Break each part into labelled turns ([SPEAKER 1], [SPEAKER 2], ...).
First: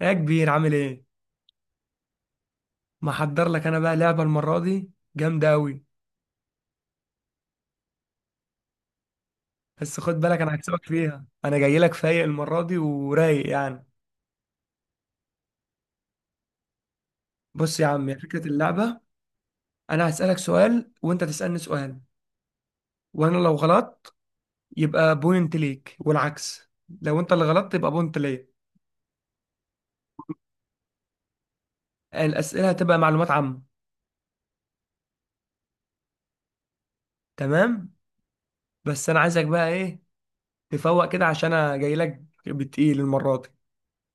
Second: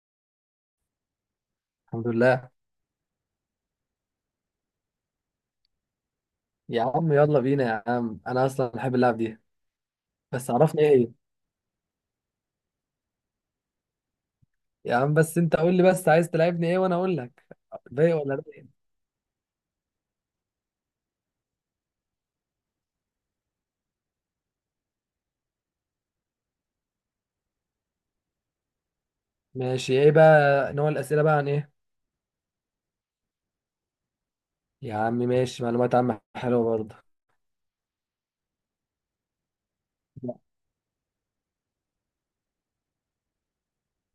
[SPEAKER 1] يا كبير عامل ايه.
[SPEAKER 2] الحمد لله.
[SPEAKER 1] محضر لك انا بقى لعبه المره دي جامده قوي.
[SPEAKER 2] يا عم يلا بينا يا عم، انا اصلا بحب اللعب دي.
[SPEAKER 1] بس خد بالك
[SPEAKER 2] بس
[SPEAKER 1] انا
[SPEAKER 2] عرفني
[SPEAKER 1] هكسبك
[SPEAKER 2] ايه هي.
[SPEAKER 1] فيها، انا جاي لك فايق المره دي ورايق يعني.
[SPEAKER 2] يا عم بس انت قول لي، بس عايز تلعبني ايه وانا اقول لك.
[SPEAKER 1] بص يا عم
[SPEAKER 2] رايق
[SPEAKER 1] هي
[SPEAKER 2] ولا
[SPEAKER 1] فكره
[SPEAKER 2] رايق؟
[SPEAKER 1] اللعبه، انا هسالك سؤال وانت تسالني سؤال، وانا لو غلطت يبقى بوينت ليك والعكس، لو انت اللي غلطت يبقى بوينت ليا.
[SPEAKER 2] ماشي، ايه بقى نوع الاسئله بقى؟ عن ايه؟
[SPEAKER 1] الاسئله هتبقى معلومات عامه.
[SPEAKER 2] يا عم ماشي، معلومات عامه حلوه برضه.
[SPEAKER 1] تمام. بس انا عايزك بقى ايه، تفوق كده عشان انا جاي لك بتقيل المره دي.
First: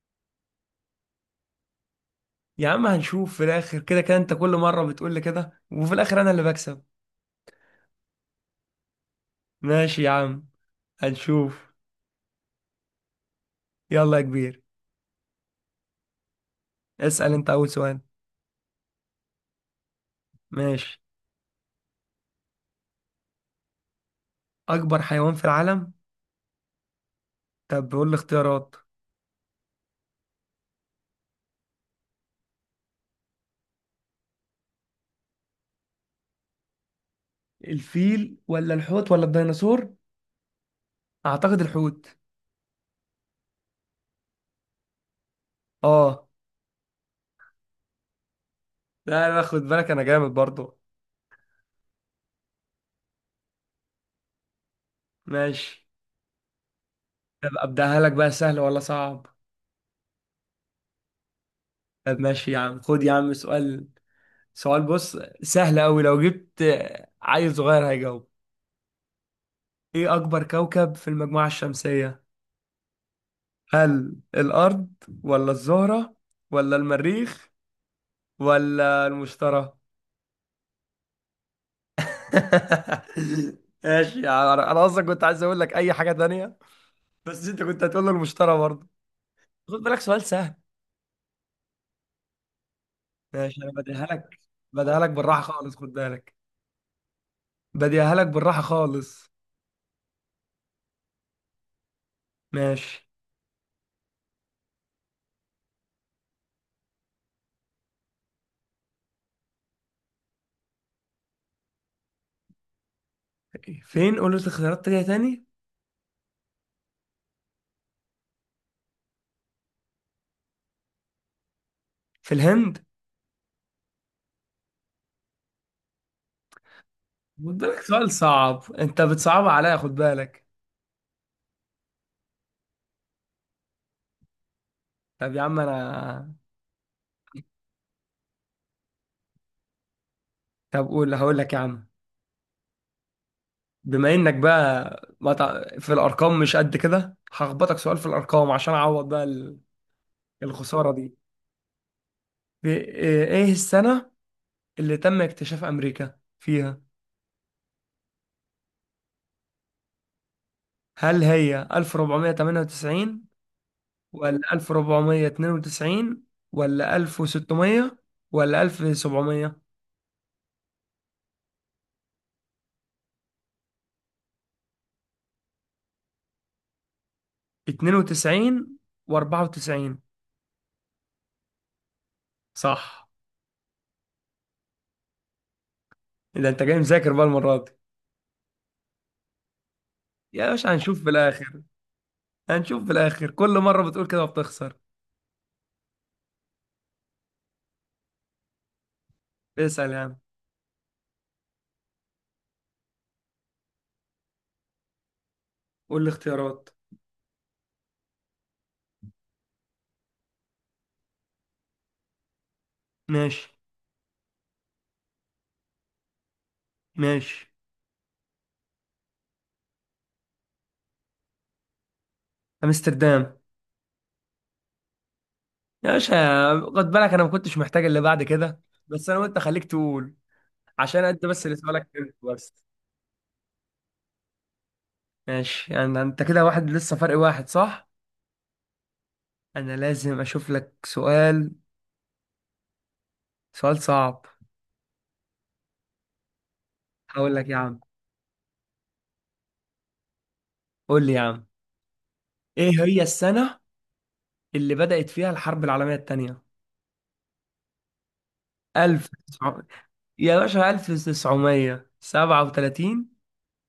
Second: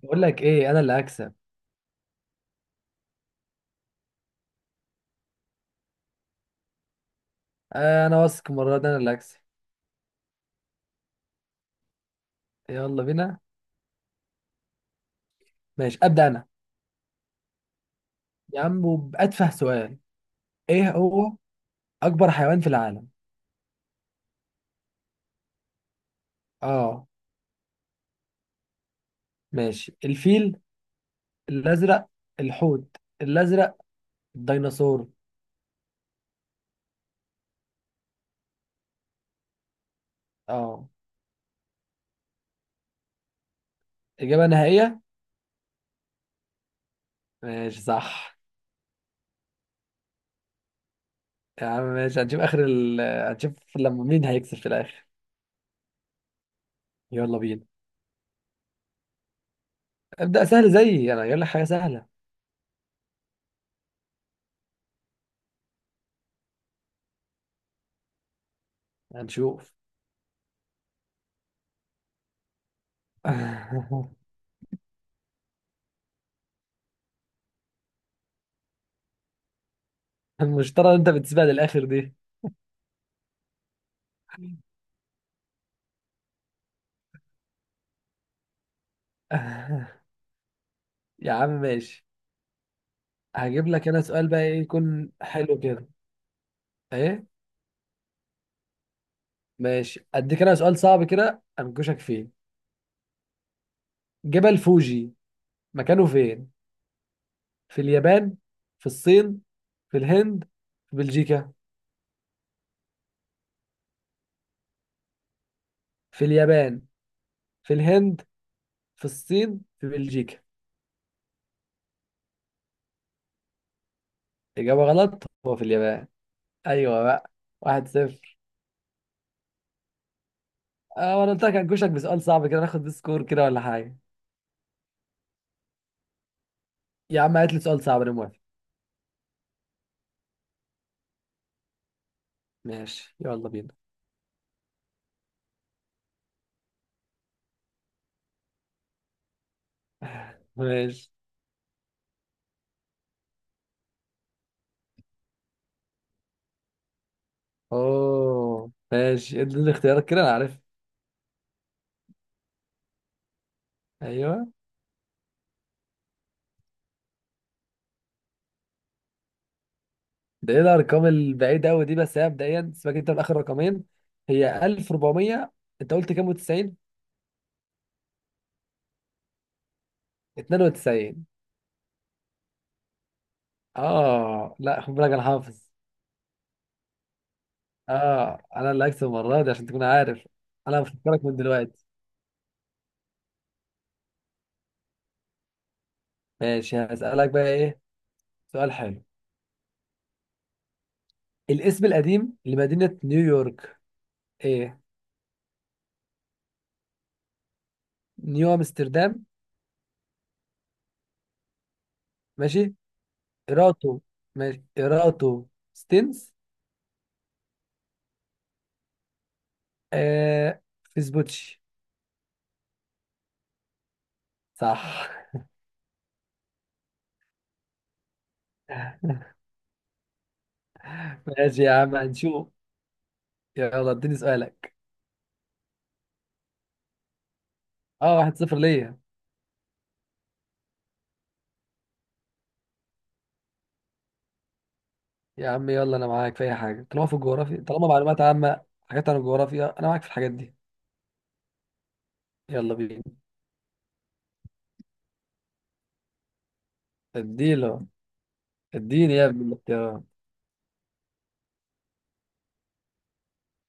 [SPEAKER 2] بقول لك ايه، انا اللي هكسب.
[SPEAKER 1] يا عم هنشوف في الاخر، كده كده انت كل مره بتقول لي كده وفي الاخر انا اللي بكسب.
[SPEAKER 2] آه، انا واثق المره دي انا اللي هكسب.
[SPEAKER 1] ماشي يا عم، هنشوف.
[SPEAKER 2] يلا بينا.
[SPEAKER 1] يلا يا كبير،
[SPEAKER 2] ماشي ابدا انا.
[SPEAKER 1] اسأل انت اول سؤال.
[SPEAKER 2] يا عم وباتفه سؤال. ايه
[SPEAKER 1] ماشي.
[SPEAKER 2] هو؟ اكبر حيوان في العالم.
[SPEAKER 1] اكبر حيوان في العالم؟
[SPEAKER 2] اه.
[SPEAKER 1] طب بقول لي اختيارات.
[SPEAKER 2] ماشي، الفيل الازرق، الحوت الازرق، الديناصور.
[SPEAKER 1] الفيل ولا الحوت ولا الديناصور؟
[SPEAKER 2] اه.
[SPEAKER 1] اعتقد الحوت.
[SPEAKER 2] إجابة نهائية؟
[SPEAKER 1] اه.
[SPEAKER 2] ماشي صح.
[SPEAKER 1] لا لا خد بالك انا جامد برضو.
[SPEAKER 2] يا عم ماشي، هنشوف آخر هنشوف لما مين هيكسب في الآخر.
[SPEAKER 1] ماشي.
[SPEAKER 2] يلا
[SPEAKER 1] طب
[SPEAKER 2] بينا.
[SPEAKER 1] ابداها لك بقى سهل ولا صعب؟
[SPEAKER 2] ابدأ سهل زيي أنا، يقول لك حاجة سهلة.
[SPEAKER 1] طب ماشي يا عم، خد يا عم سؤال. سؤال بص سهل قوي، لو جبت عيل صغير هيجاوب.
[SPEAKER 2] هنشوف.
[SPEAKER 1] ايه اكبر كوكب في المجموعة الشمسية؟ هل الارض ولا الزهرة ولا المريخ ولا المشترى؟
[SPEAKER 2] المشترى اللي أنت بتسيبها للآخر دي.
[SPEAKER 1] ماشي، يعني انا اصلا كنت عايز اقول لك اي حاجه تانية، بس انت كنت هتقول له المشترى برضه. خد بالك سؤال سهل.
[SPEAKER 2] يا عم ماشي.
[SPEAKER 1] ماشي
[SPEAKER 2] هجيب
[SPEAKER 1] انا
[SPEAKER 2] لك أنا
[SPEAKER 1] بديها
[SPEAKER 2] سؤال
[SPEAKER 1] لك.
[SPEAKER 2] بقى، إيه
[SPEAKER 1] بديها لك
[SPEAKER 2] يكون
[SPEAKER 1] بالراحه
[SPEAKER 2] حلو
[SPEAKER 1] خالص
[SPEAKER 2] كده.
[SPEAKER 1] خد بالك.
[SPEAKER 2] إيه؟
[SPEAKER 1] بديها لك بالراحه خالص.
[SPEAKER 2] ماشي أديك أنا سؤال صعب كده أنكشك فيه.
[SPEAKER 1] ماشي.
[SPEAKER 2] جبل فوجي مكانه فين؟ في اليابان؟ في الصين؟ في الهند؟ في بلجيكا؟
[SPEAKER 1] فين؟ قول لي اختيارات تانية تاني.
[SPEAKER 2] في اليابان، في الهند، في الصين، في بلجيكا.
[SPEAKER 1] في الهند.
[SPEAKER 2] إجابة غلط، هو في اليابان. أيوة بقى.
[SPEAKER 1] خد بالك
[SPEAKER 2] واحد
[SPEAKER 1] سؤال
[SPEAKER 2] صفر.
[SPEAKER 1] صعب، انت بتصعبها عليا خد بالك.
[SPEAKER 2] أه، وأنا قلت لك هنكشك بسؤال صعب كده، ناخد سكور كده ولا حاجة.
[SPEAKER 1] طب يا عم انا،
[SPEAKER 2] يا عم هات لي سؤال صعب، أنا موافق.
[SPEAKER 1] طب قول هقول لك يا عم.
[SPEAKER 2] ماشي يلا بينا.
[SPEAKER 1] بما انك بقى ما تع- في الارقام مش قد كده، هخبطك سؤال في الارقام عشان اعوض بقى الخسارة
[SPEAKER 2] ماشي.
[SPEAKER 1] دي. إيه السنة اللي تم اكتشاف أمريكا فيها؟
[SPEAKER 2] أوه ماشي، ادي الاختيارات كده أنا عارف.
[SPEAKER 1] هل هي 1498
[SPEAKER 2] أيوة.
[SPEAKER 1] ولا 1492 ولا 1600 ولا
[SPEAKER 2] ده إيه الأرقام البعيدة أوي دي، بس هي مبدئيا سيبك أنت من آخر رقمين. هي 1400. أنت قلت كام و90؟
[SPEAKER 1] 1792 و94؟
[SPEAKER 2] 92.
[SPEAKER 1] صح.
[SPEAKER 2] أه، لا خد بالك أنا حافظ.
[SPEAKER 1] إذا أنت جاي مذاكر بقى المرة دي.
[SPEAKER 2] أه أنا اللي هكسب المرة دي عشان تكون عارف.
[SPEAKER 1] يا باشا
[SPEAKER 2] أنا
[SPEAKER 1] هنشوف في
[SPEAKER 2] بفكرك من
[SPEAKER 1] الآخر.
[SPEAKER 2] دلوقتي.
[SPEAKER 1] هنشوف في الآخر، كل مرة بتقول كده وبتخسر.
[SPEAKER 2] ماشي هسألك بقى ايه. سؤال حلو.
[SPEAKER 1] اسأل يا عم.
[SPEAKER 2] الاسم القديم لمدينة نيويورك. ايه؟
[SPEAKER 1] قول لي اختيارات.
[SPEAKER 2] نيو امستردام. ماشي.
[SPEAKER 1] ماشي.
[SPEAKER 2] ايراتو. ماشي ايراتو. ستينز.
[SPEAKER 1] ماشي.
[SPEAKER 2] آه. فيسبوتشي.
[SPEAKER 1] أمستردام.
[SPEAKER 2] صح.
[SPEAKER 1] يا باشا خد بالك انا ما كنتش محتاج اللي بعد كده. بس انا وانت خليك تقول، عشان انت بس اللي
[SPEAKER 2] ماشي يا
[SPEAKER 1] سؤالك
[SPEAKER 2] عم
[SPEAKER 1] كده
[SPEAKER 2] هنشوف.
[SPEAKER 1] بس.
[SPEAKER 2] يلا اديني سؤالك.
[SPEAKER 1] ماشي، يعني انت كده واحد لسه، فرق واحد صح.
[SPEAKER 2] اه واحد صفر ليا.
[SPEAKER 1] انا لازم اشوف لك سؤال، سؤال صعب.
[SPEAKER 2] يا عم يلا، انا معاك في اي حاجة، طالما في
[SPEAKER 1] هقول لك يا
[SPEAKER 2] الجغرافيا،
[SPEAKER 1] عم.
[SPEAKER 2] طالما معلومات عامة حاجات عن الجغرافيا انا معاك في الحاجات دي.
[SPEAKER 1] قول لي يا عم. ايه
[SPEAKER 2] يلا
[SPEAKER 1] هي
[SPEAKER 2] بينا.
[SPEAKER 1] السنة اللي بدأت فيها الحرب العالمية التانية؟
[SPEAKER 2] اديله. اديني يا ابني
[SPEAKER 1] 1900
[SPEAKER 2] الاختيارات.
[SPEAKER 1] يا باشا، 1937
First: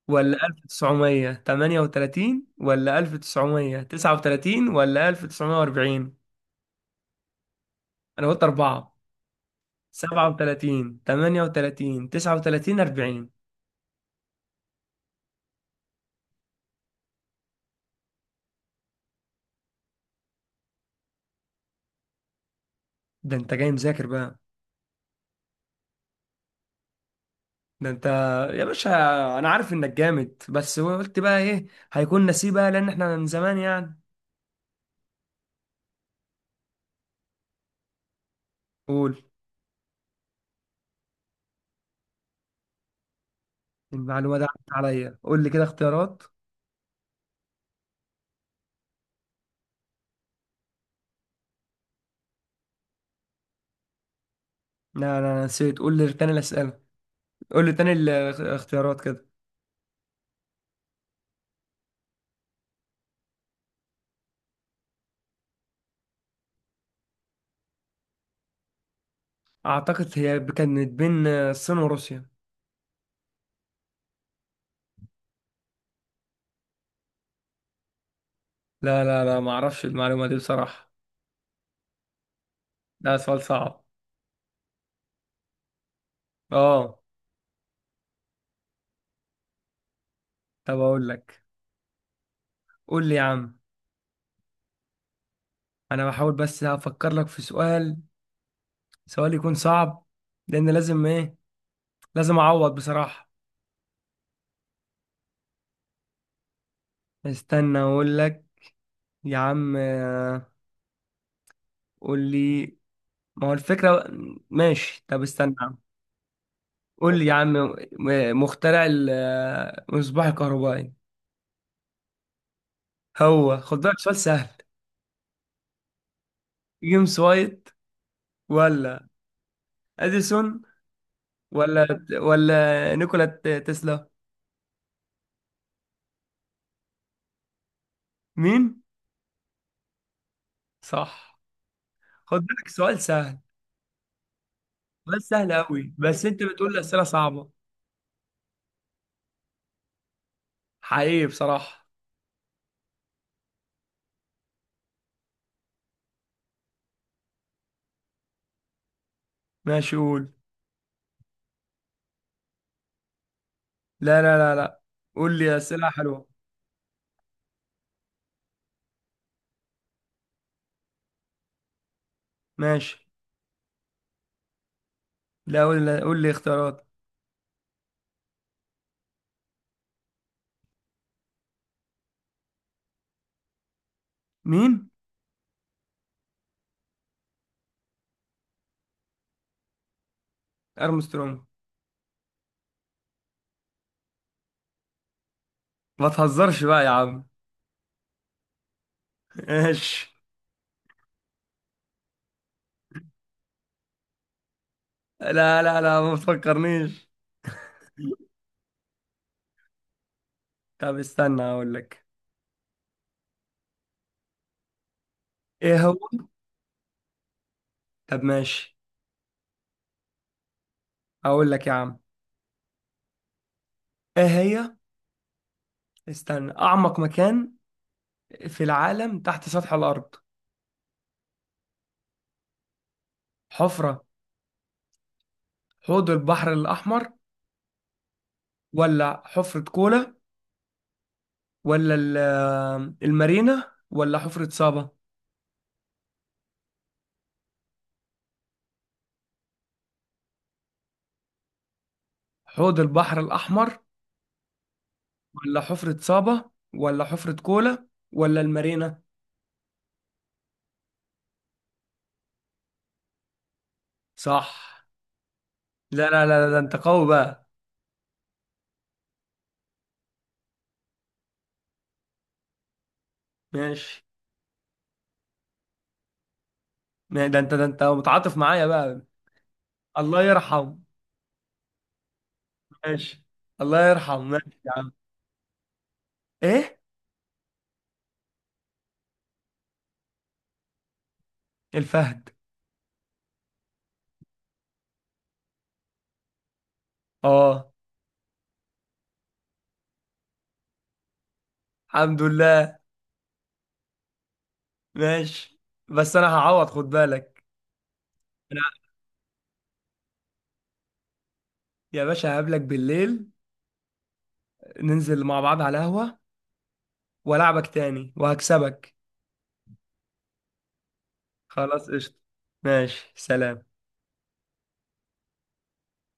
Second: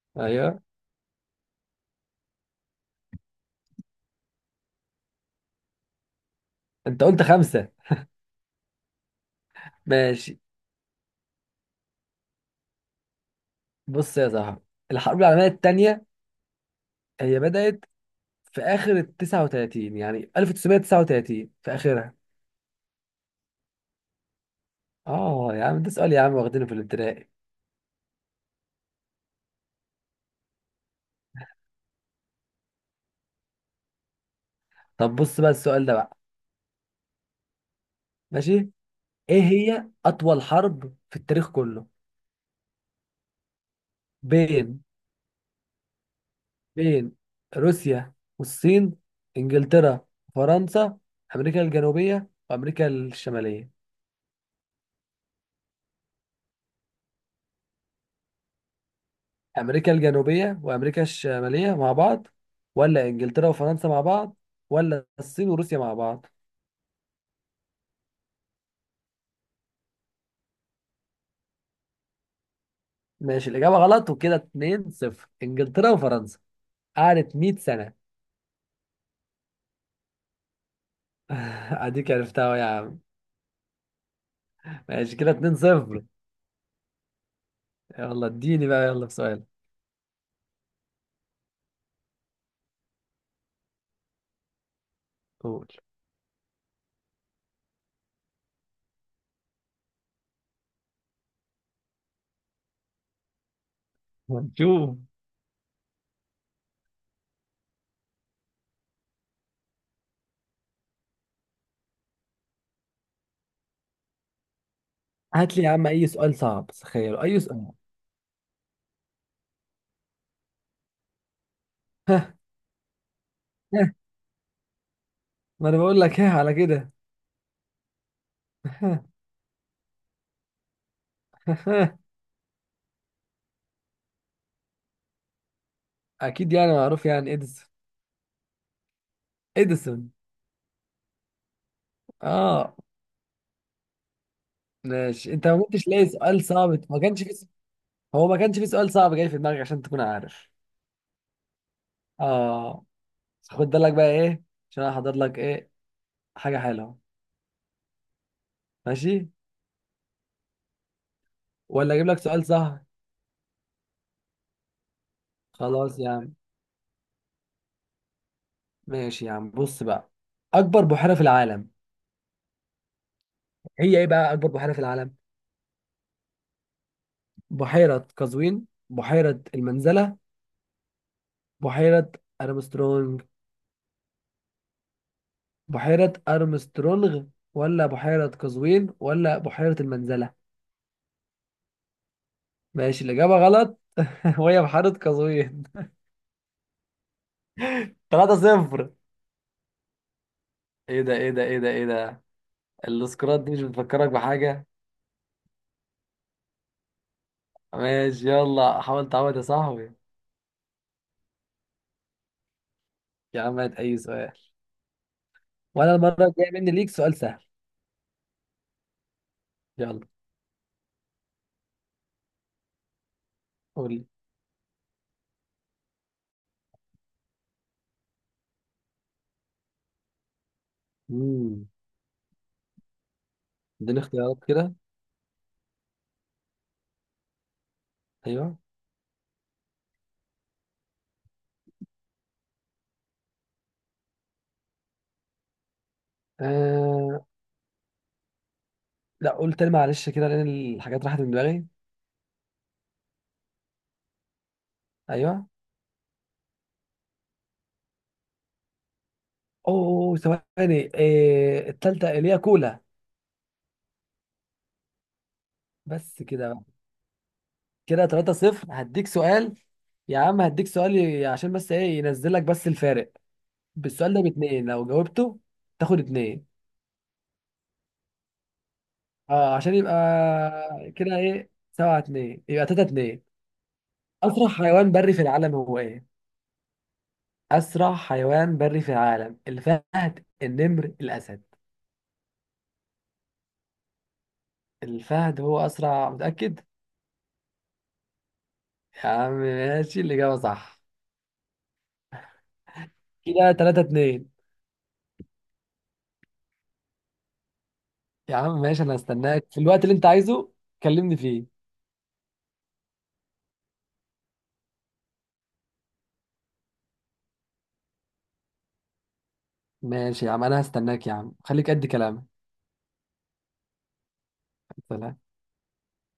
[SPEAKER 1] ولا
[SPEAKER 2] ايوه.
[SPEAKER 1] 1938 ولا 1939 ولا 1940؟
[SPEAKER 2] انت قلت خمسة.
[SPEAKER 1] انا قلت أربعة، سبعة
[SPEAKER 2] ماشي.
[SPEAKER 1] وتلاتين، تمانية وتلاتين، تسعة وتلاتين، أربعين.
[SPEAKER 2] بص يا صاحبي، الحرب العالمية التانية هي بدأت في آخر ال 39، يعني 1939 في آخرها.
[SPEAKER 1] ده أنت جاي مذاكر بقى.
[SPEAKER 2] اه يا عم، ده سؤال يا عم واخدينه في الابتدائي.
[SPEAKER 1] ده أنت يا باشا، أنا عارف إنك جامد، بس قلت بقى إيه، هيكون نسيب بقى لأن إحنا من زمان يعني.
[SPEAKER 2] طب بص بقى السؤال ده بقى. ماشي.
[SPEAKER 1] قول.
[SPEAKER 2] ايه هي أطول حرب في التاريخ كله؟
[SPEAKER 1] المعلومة دي عدت
[SPEAKER 2] بين
[SPEAKER 1] عليا، قول لي كده اختيارات.
[SPEAKER 2] بين روسيا والصين، إنجلترا فرنسا، أمريكا الجنوبية وأمريكا الشمالية.
[SPEAKER 1] لا، أنا نسيت، قول لي تاني الأسئلة. قول لي تاني الاختيارات كده.
[SPEAKER 2] أمريكا الجنوبية وأمريكا الشمالية مع بعض، ولا إنجلترا وفرنسا مع بعض، ولا الصين وروسيا مع بعض.
[SPEAKER 1] أعتقد هي كانت بين الصين وروسيا.
[SPEAKER 2] ماشي الإجابة غلط، وكده 2 0، إنجلترا وفرنسا. قعدت 100 سنة.
[SPEAKER 1] لا لا لا، ما أعرفش المعلومة دي بصراحة.
[SPEAKER 2] أديك عرفتها أهو يا عم.
[SPEAKER 1] ده سؤال صعب.
[SPEAKER 2] ماشي كده 2 0.
[SPEAKER 1] آه.
[SPEAKER 2] يلا اديني بقى، يلا في سؤال.
[SPEAKER 1] طب أقول لك. قول لي يا عم.
[SPEAKER 2] قول.
[SPEAKER 1] انا بحاول بس افكر لك في سؤال، سؤال يكون صعب، لان لازم ايه، لازم اعوض بصراحة.
[SPEAKER 2] هنشوف.
[SPEAKER 1] استنى اقول لك. يا عم قول لي. ما هو الفكرة. ماشي طب استنى
[SPEAKER 2] هات لي
[SPEAKER 1] يا
[SPEAKER 2] يا
[SPEAKER 1] عم.
[SPEAKER 2] عم أي سؤال صعب، تخيل
[SPEAKER 1] قول لي يا
[SPEAKER 2] أي
[SPEAKER 1] عم.
[SPEAKER 2] سؤال.
[SPEAKER 1] مخترع المصباح الكهربائي. هو خد بالك سؤال سهل.
[SPEAKER 2] ما أنا بقول لك إيه على كده.
[SPEAKER 1] جيمس وايت، ولا اديسون، ولا ولا نيكولا تسلا؟
[SPEAKER 2] أكيد يعني معروف، يعني إديسون.
[SPEAKER 1] مين؟
[SPEAKER 2] إديسون.
[SPEAKER 1] صح. خد بالك
[SPEAKER 2] آه.
[SPEAKER 1] سؤال سهل. سؤال
[SPEAKER 2] ماشي أنت
[SPEAKER 1] سهل
[SPEAKER 2] ما كنتش
[SPEAKER 1] قوي
[SPEAKER 2] لاقي
[SPEAKER 1] بس انت
[SPEAKER 2] سؤال
[SPEAKER 1] بتقول لي
[SPEAKER 2] صعب، ما
[SPEAKER 1] اسئله
[SPEAKER 2] كانش في.
[SPEAKER 1] صعبه.
[SPEAKER 2] هو ما كانش في سؤال صعب جاي في دماغك عشان تكون عارف.
[SPEAKER 1] حقيقي بصراحه.
[SPEAKER 2] آه. خد بالك بقى إيه، عشان أنا حاضر لك إيه، حاجة حلوة. ماشي.
[SPEAKER 1] ماشي قول.
[SPEAKER 2] ولا أجيب لك سؤال سهل؟
[SPEAKER 1] لا لا لا لا، قول لي أسئلة
[SPEAKER 2] خلاص يا
[SPEAKER 1] حلوة.
[SPEAKER 2] عم. ماشي يا عم بص بقى. أكبر بحيرة في العالم.
[SPEAKER 1] ماشي.
[SPEAKER 2] هي إيه بقى أكبر بحيرة في العالم؟
[SPEAKER 1] لا، قول لي اختيارات.
[SPEAKER 2] بحيرة قزوين، بحيرة المنزلة، بحيرة أرمسترونج.
[SPEAKER 1] مين؟
[SPEAKER 2] بحيرة أرمسترونغ، ولا بحيرة قزوين، ولا بحيرة المنزلة.
[SPEAKER 1] أرمسترونج.
[SPEAKER 2] ماشي الإجابة غلط، وهي بحيرة قزوين.
[SPEAKER 1] ما تهزرش بقى يا عم.
[SPEAKER 2] 3 صفر.
[SPEAKER 1] ماشي.
[SPEAKER 2] إيه ده، إيه ده، إيه ده، إيه ده. السكرات دي مش بتفكرك بحاجة.
[SPEAKER 1] لا لا لا، ما تفكرنيش.
[SPEAKER 2] ماشي يلا حاول تعود يا صاحبي.
[SPEAKER 1] طب استنى أقول لك.
[SPEAKER 2] يا عم هات أي سؤال،
[SPEAKER 1] إيه هو.
[SPEAKER 2] وانا المره الجايه مني ليك سؤال سهل.
[SPEAKER 1] طب ماشي.
[SPEAKER 2] يلا.
[SPEAKER 1] أقول لك يا عم.
[SPEAKER 2] قول لي.
[SPEAKER 1] إيه هي، استنى. أعمق مكان في العالم تحت سطح الأرض.
[SPEAKER 2] امم اديني
[SPEAKER 1] حفرة.
[SPEAKER 2] اختيارات كده.
[SPEAKER 1] حوض البحر الأحمر
[SPEAKER 2] ايوه.
[SPEAKER 1] ولا حفرة كولا ولا المارينا ولا حفرة صابا.
[SPEAKER 2] آه... لا قول تاني معلش كده، لان الحاجات راحت من دماغي.
[SPEAKER 1] حوض البحر الأحمر
[SPEAKER 2] ايوه.
[SPEAKER 1] ولا حفرة صابة ولا حفرة كولا ولا المارينا.
[SPEAKER 2] اوه ثواني، التالتة اللي هي كولا.
[SPEAKER 1] صح. لا
[SPEAKER 2] بس
[SPEAKER 1] لا لا لا،
[SPEAKER 2] كده
[SPEAKER 1] ده
[SPEAKER 2] بقى.
[SPEAKER 1] انت قوي بقى.
[SPEAKER 2] كده 3 0 هديك سؤال. يا عم هديك سؤال، عشان بس ايه ينزل لك بس الفارق
[SPEAKER 1] ماشي.
[SPEAKER 2] بالسؤال ده باتنين لو جاوبته تاخد اتنين.
[SPEAKER 1] ده انت، ده انت متعاطف معايا بقى.
[SPEAKER 2] اه عشان يبقى
[SPEAKER 1] الله يرحم.
[SPEAKER 2] كده، ايه سبعة اتنين يبقى تلاتة اتنين.
[SPEAKER 1] ماشي. الله يرحم
[SPEAKER 2] اسرع
[SPEAKER 1] ماشي يا عم.
[SPEAKER 2] حيوان بري في العالم هو ايه؟
[SPEAKER 1] ايه؟
[SPEAKER 2] أسرع حيوان بري في العالم، الفهد، النمر، الأسد.
[SPEAKER 1] الفهد.
[SPEAKER 2] الفهد هو أسرع، متأكد؟
[SPEAKER 1] اه.
[SPEAKER 2] يا عم ماشي، الإجابة صح.
[SPEAKER 1] الحمد لله.
[SPEAKER 2] كده تلاتة اتنين.
[SPEAKER 1] ماشي. بس انا هعوض خد بالك.
[SPEAKER 2] يا
[SPEAKER 1] انا
[SPEAKER 2] عم ماشي، أنا هستناك في الوقت اللي أنت عايزه، كلمني فيه.
[SPEAKER 1] يا باشا هقابلك بالليل، ننزل مع بعض على قهوة والعبك تاني وهكسبك.
[SPEAKER 2] ماشي يا عم أنا هستناك يا عم، خليك قد
[SPEAKER 1] خلاص قشطة.
[SPEAKER 2] كلامك.
[SPEAKER 1] ماشي سلام.
[SPEAKER 2] سلام.